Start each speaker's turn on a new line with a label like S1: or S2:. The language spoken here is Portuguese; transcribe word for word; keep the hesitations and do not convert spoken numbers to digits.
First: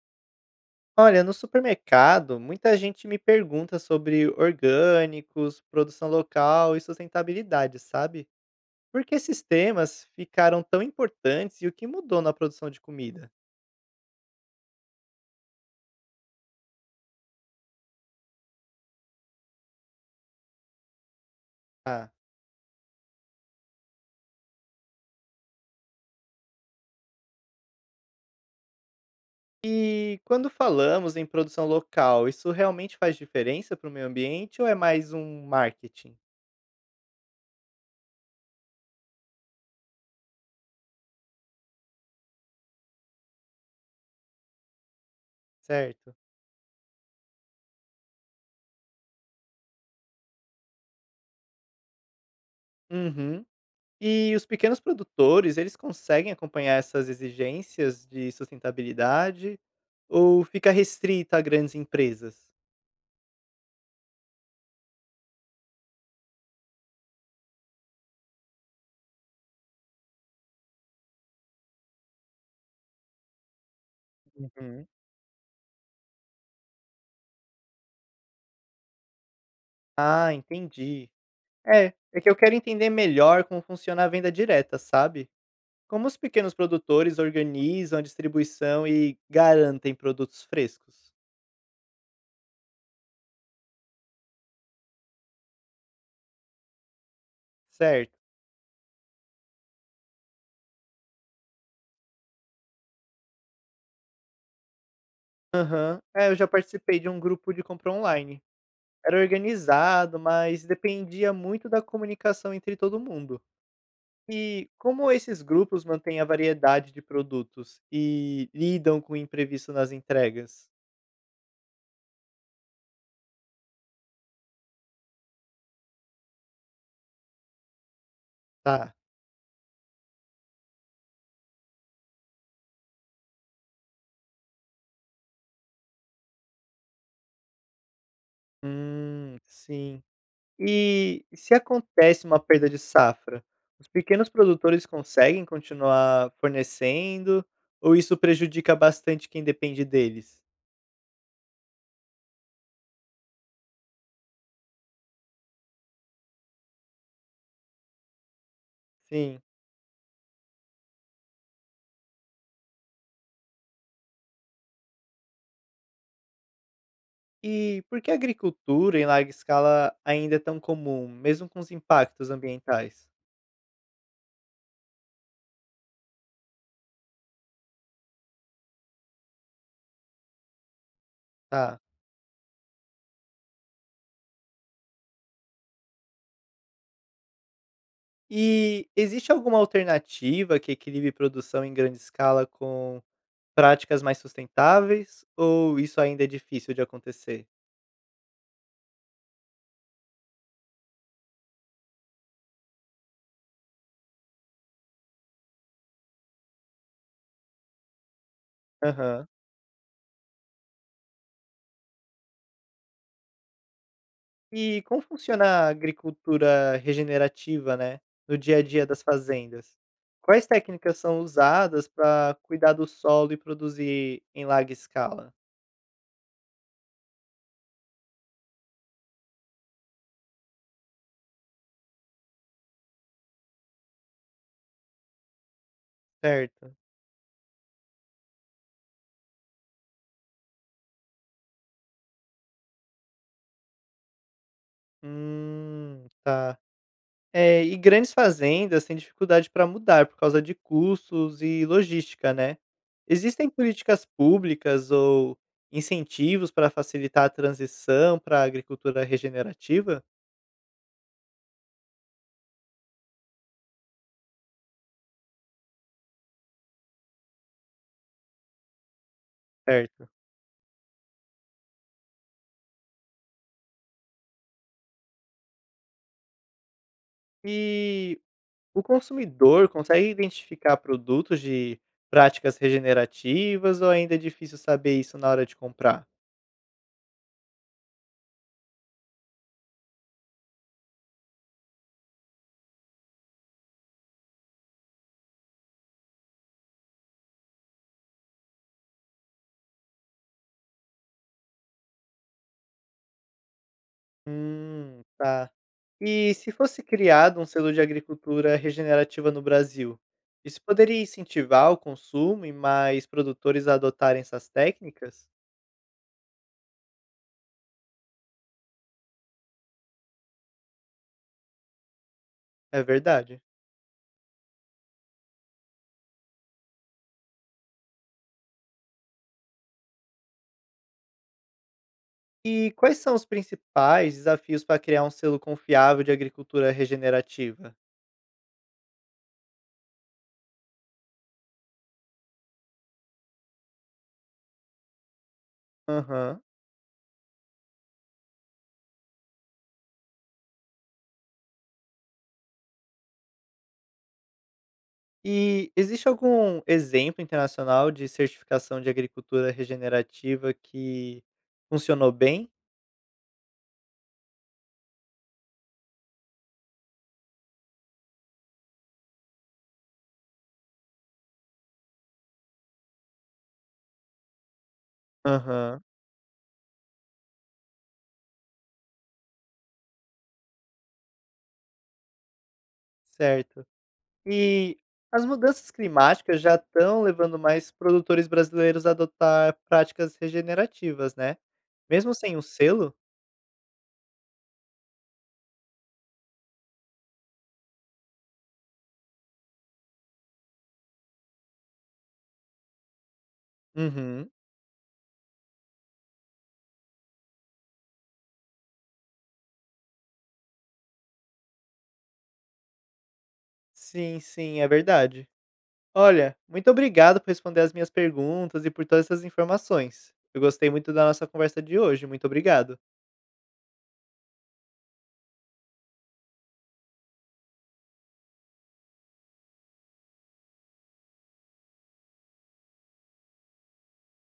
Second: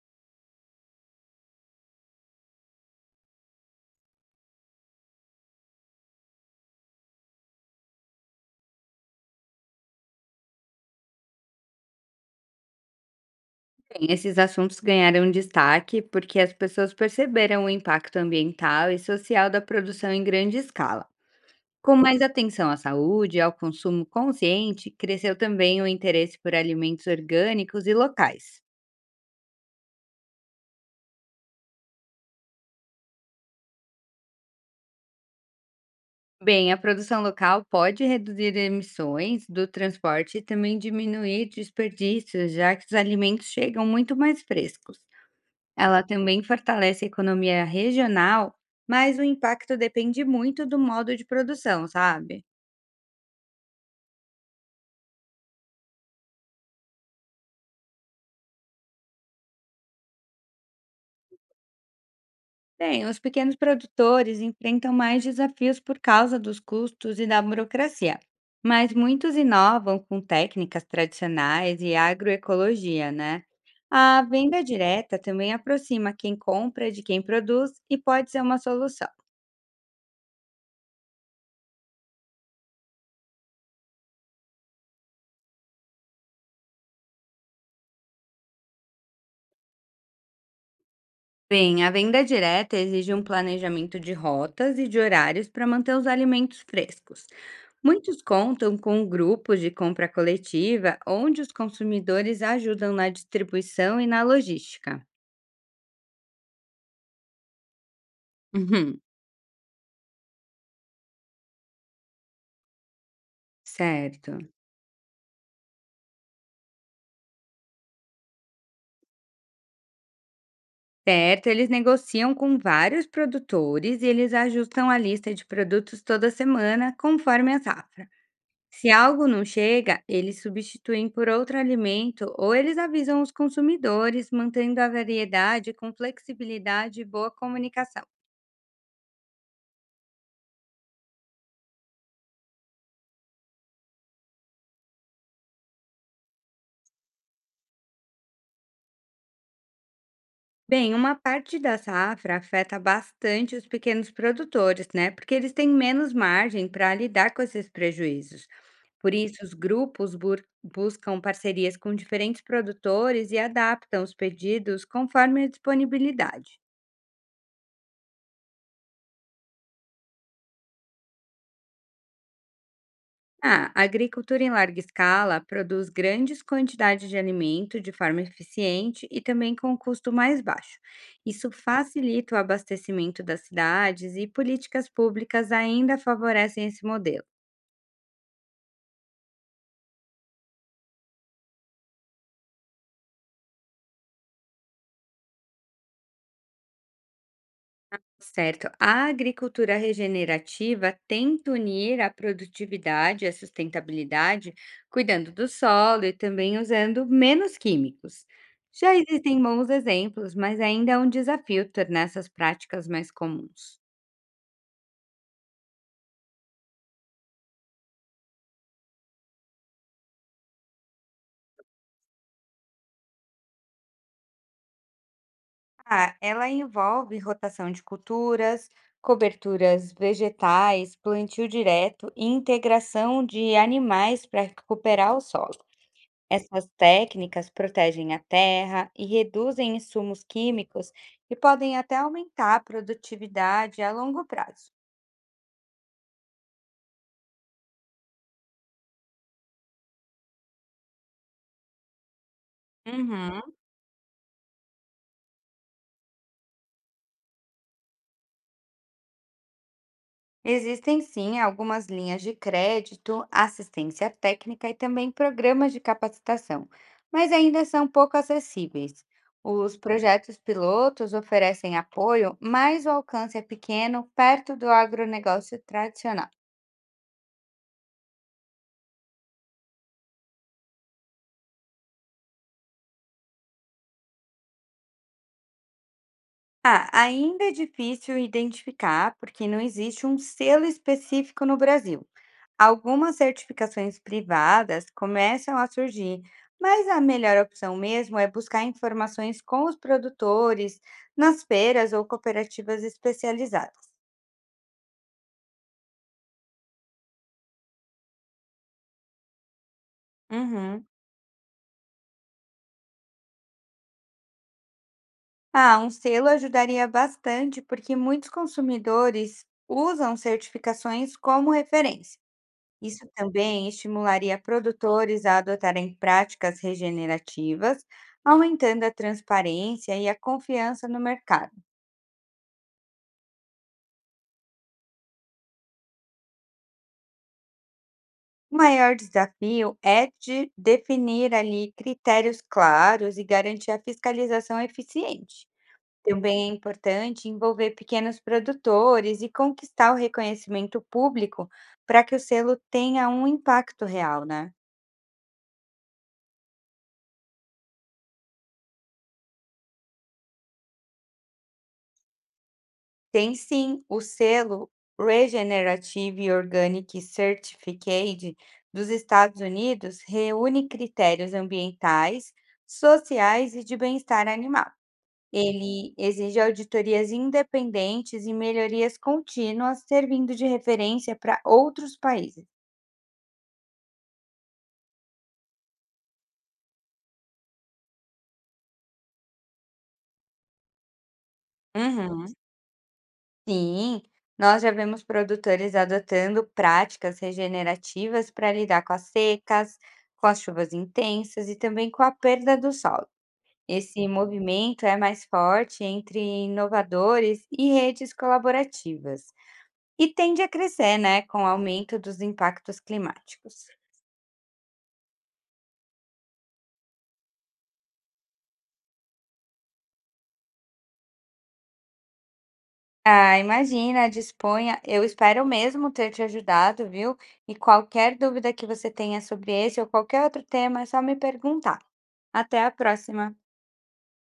S1: Olha, no supermercado, muita gente me pergunta sobre orgânicos, produção local e sustentabilidade, sabe? Por que esses temas ficaram tão importantes e o que mudou na produção de comida?
S2: Bem, esses assuntos ganharam destaque porque as pessoas perceberam o impacto ambiental e social da produção em grande escala. Com
S1: Ah,
S2: mais atenção à saúde e ao consumo consciente, cresceu também o interesse por alimentos orgânicos e locais.
S1: e quando falamos em produção local, isso realmente faz diferença para o meio ambiente ou é mais um marketing,
S2: Bem, a produção local pode reduzir emissões do transporte e também diminuir desperdícios, já que os alimentos chegam muito mais frescos. Ela
S1: certo?
S2: também fortalece a economia regional, mas o impacto depende muito do modo de produção, sabe?
S1: Uhum. E os pequenos produtores, eles conseguem acompanhar essas exigências de sustentabilidade ou fica restrito a grandes empresas?
S2: Bem, os pequenos produtores enfrentam mais desafios por causa dos custos e da burocracia, mas muitos inovam com técnicas tradicionais e agroecologia, né? A venda
S1: Uhum.
S2: direta também aproxima quem compra de quem produz e pode ser uma solução.
S1: Ah, entendi. É, é que eu quero entender melhor como funciona a venda direta, sabe? Como os pequenos produtores organizam a distribuição e garantem produtos frescos.
S2: Bem, a venda direta exige um planejamento de rotas e de horários para manter os alimentos frescos.
S1: Certo.
S2: Muitos contam com grupos de compra coletiva, onde os consumidores ajudam na distribuição e na logística.
S1: Aham. É, eu já participei de um grupo de compra online.
S2: Uhum.
S1: Era organizado, mas dependia muito da comunicação entre todo mundo.
S2: Certo.
S1: E como esses grupos mantêm a variedade de produtos e lidam com o imprevisto nas entregas?
S2: Certo, eles negociam com vários produtores e eles ajustam a lista de produtos toda semana, conforme a safra. Se
S1: Tá.
S2: algo não chega, eles substituem por outro alimento ou eles avisam os consumidores, mantendo a variedade com flexibilidade e boa comunicação.
S1: Hum, sim. E se acontece uma perda de safra, os pequenos produtores conseguem continuar fornecendo ou isso prejudica bastante quem depende deles?
S2: Bem, uma parte da safra afeta bastante os pequenos produtores, né? Porque eles têm menos margem para lidar com esses prejuízos. Por
S1: Sim.
S2: isso, os grupos bur- buscam parcerias com diferentes produtores e adaptam os pedidos conforme a disponibilidade.
S1: E por que a agricultura em larga escala ainda é tão comum, mesmo com os impactos ambientais?
S2: Ah, a agricultura em larga escala produz grandes quantidades de alimento de forma eficiente e também com um custo mais baixo. Isso
S1: Tá.
S2: facilita o abastecimento das cidades e políticas públicas ainda favorecem esse modelo.
S1: E existe alguma alternativa que equilibre produção em grande escala com práticas mais sustentáveis ou isso ainda é difícil de acontecer?
S2: Certo, a agricultura regenerativa tenta unir a produtividade e a sustentabilidade, cuidando do solo e também usando menos químicos. Já
S1: Aham.
S2: existem bons exemplos, mas ainda é um desafio tornar essas práticas mais comuns.
S1: E como funciona a agricultura regenerativa, né, no dia a dia das fazendas? Quais técnicas são usadas para cuidar do solo e produzir em larga escala,
S2: Ah, ela envolve rotação de culturas, coberturas vegetais, plantio direto e integração de animais para recuperar o solo. Essas
S1: certo?
S2: técnicas protegem a terra e reduzem insumos químicos e podem até aumentar a produtividade a longo prazo.
S1: Hum, tá. É, e grandes fazendas têm dificuldade para mudar por causa de custos e logística, né? Existem
S2: Uhum.
S1: políticas públicas ou incentivos para facilitar a transição para a agricultura regenerativa,
S2: Existem sim algumas linhas de crédito, assistência técnica e também programas de capacitação, mas ainda são pouco acessíveis. Os
S1: certo?
S2: projetos pilotos oferecem apoio, mas o alcance é pequeno perto do agronegócio tradicional.
S1: E o consumidor consegue identificar produtos de práticas regenerativas ou ainda é difícil saber isso na hora de comprar?
S2: Ah, ainda é difícil identificar, porque não existe um selo específico no Brasil. Algumas certificações privadas começam a surgir, mas a melhor opção mesmo é buscar informações com os produtores, nas feiras ou cooperativas especializadas.
S1: Hum, tá. E se fosse criado um selo de agricultura regenerativa no Brasil, isso
S2: Uhum.
S1: poderia incentivar o consumo e mais produtores a adotarem essas técnicas?
S2: Ah, um selo ajudaria bastante, porque muitos consumidores usam certificações como referência.
S1: É
S2: Isso
S1: verdade.
S2: também estimularia produtores a adotarem práticas regenerativas, aumentando a transparência e a confiança no mercado.
S1: E quais são os principais desafios para criar um selo confiável de agricultura regenerativa?
S2: O maior desafio é de definir ali critérios claros e garantir a fiscalização eficiente.
S1: Aham.
S2: Também é importante envolver pequenos produtores e conquistar o reconhecimento público para que o selo tenha um impacto real, né?
S1: E existe algum exemplo internacional de certificação de agricultura regenerativa que funcionou bem?
S2: Tem sim o selo Regenerative Organic Certificate dos Estados Unidos reúne critérios ambientais, sociais e de bem-estar animal.
S1: Aham,
S2: Ele exige auditorias independentes e melhorias contínuas, servindo de referência para outros países.
S1: certo. E as mudanças climáticas já estão levando mais produtores brasileiros a adotar práticas regenerativas, né? Mesmo
S2: Uhum.
S1: sem o selo?
S2: Sim, nós já vemos produtores adotando práticas regenerativas para lidar com as secas, com as chuvas intensas e também com a perda do solo. Esse
S1: Uhum.
S2: movimento é mais forte entre inovadores e redes colaborativas e tende a crescer, né, com o aumento dos impactos climáticos.
S1: Sim, sim, é verdade. Olha, muito obrigado por responder as minhas perguntas e por todas essas informações. Eu gostei muito da nossa conversa de hoje. Muito obrigado.
S2: Ah, imagina, disponha. Eu espero mesmo ter te ajudado, viu? E qualquer dúvida que você tenha sobre esse ou qualquer outro tema, é só me perguntar. Até a próxima.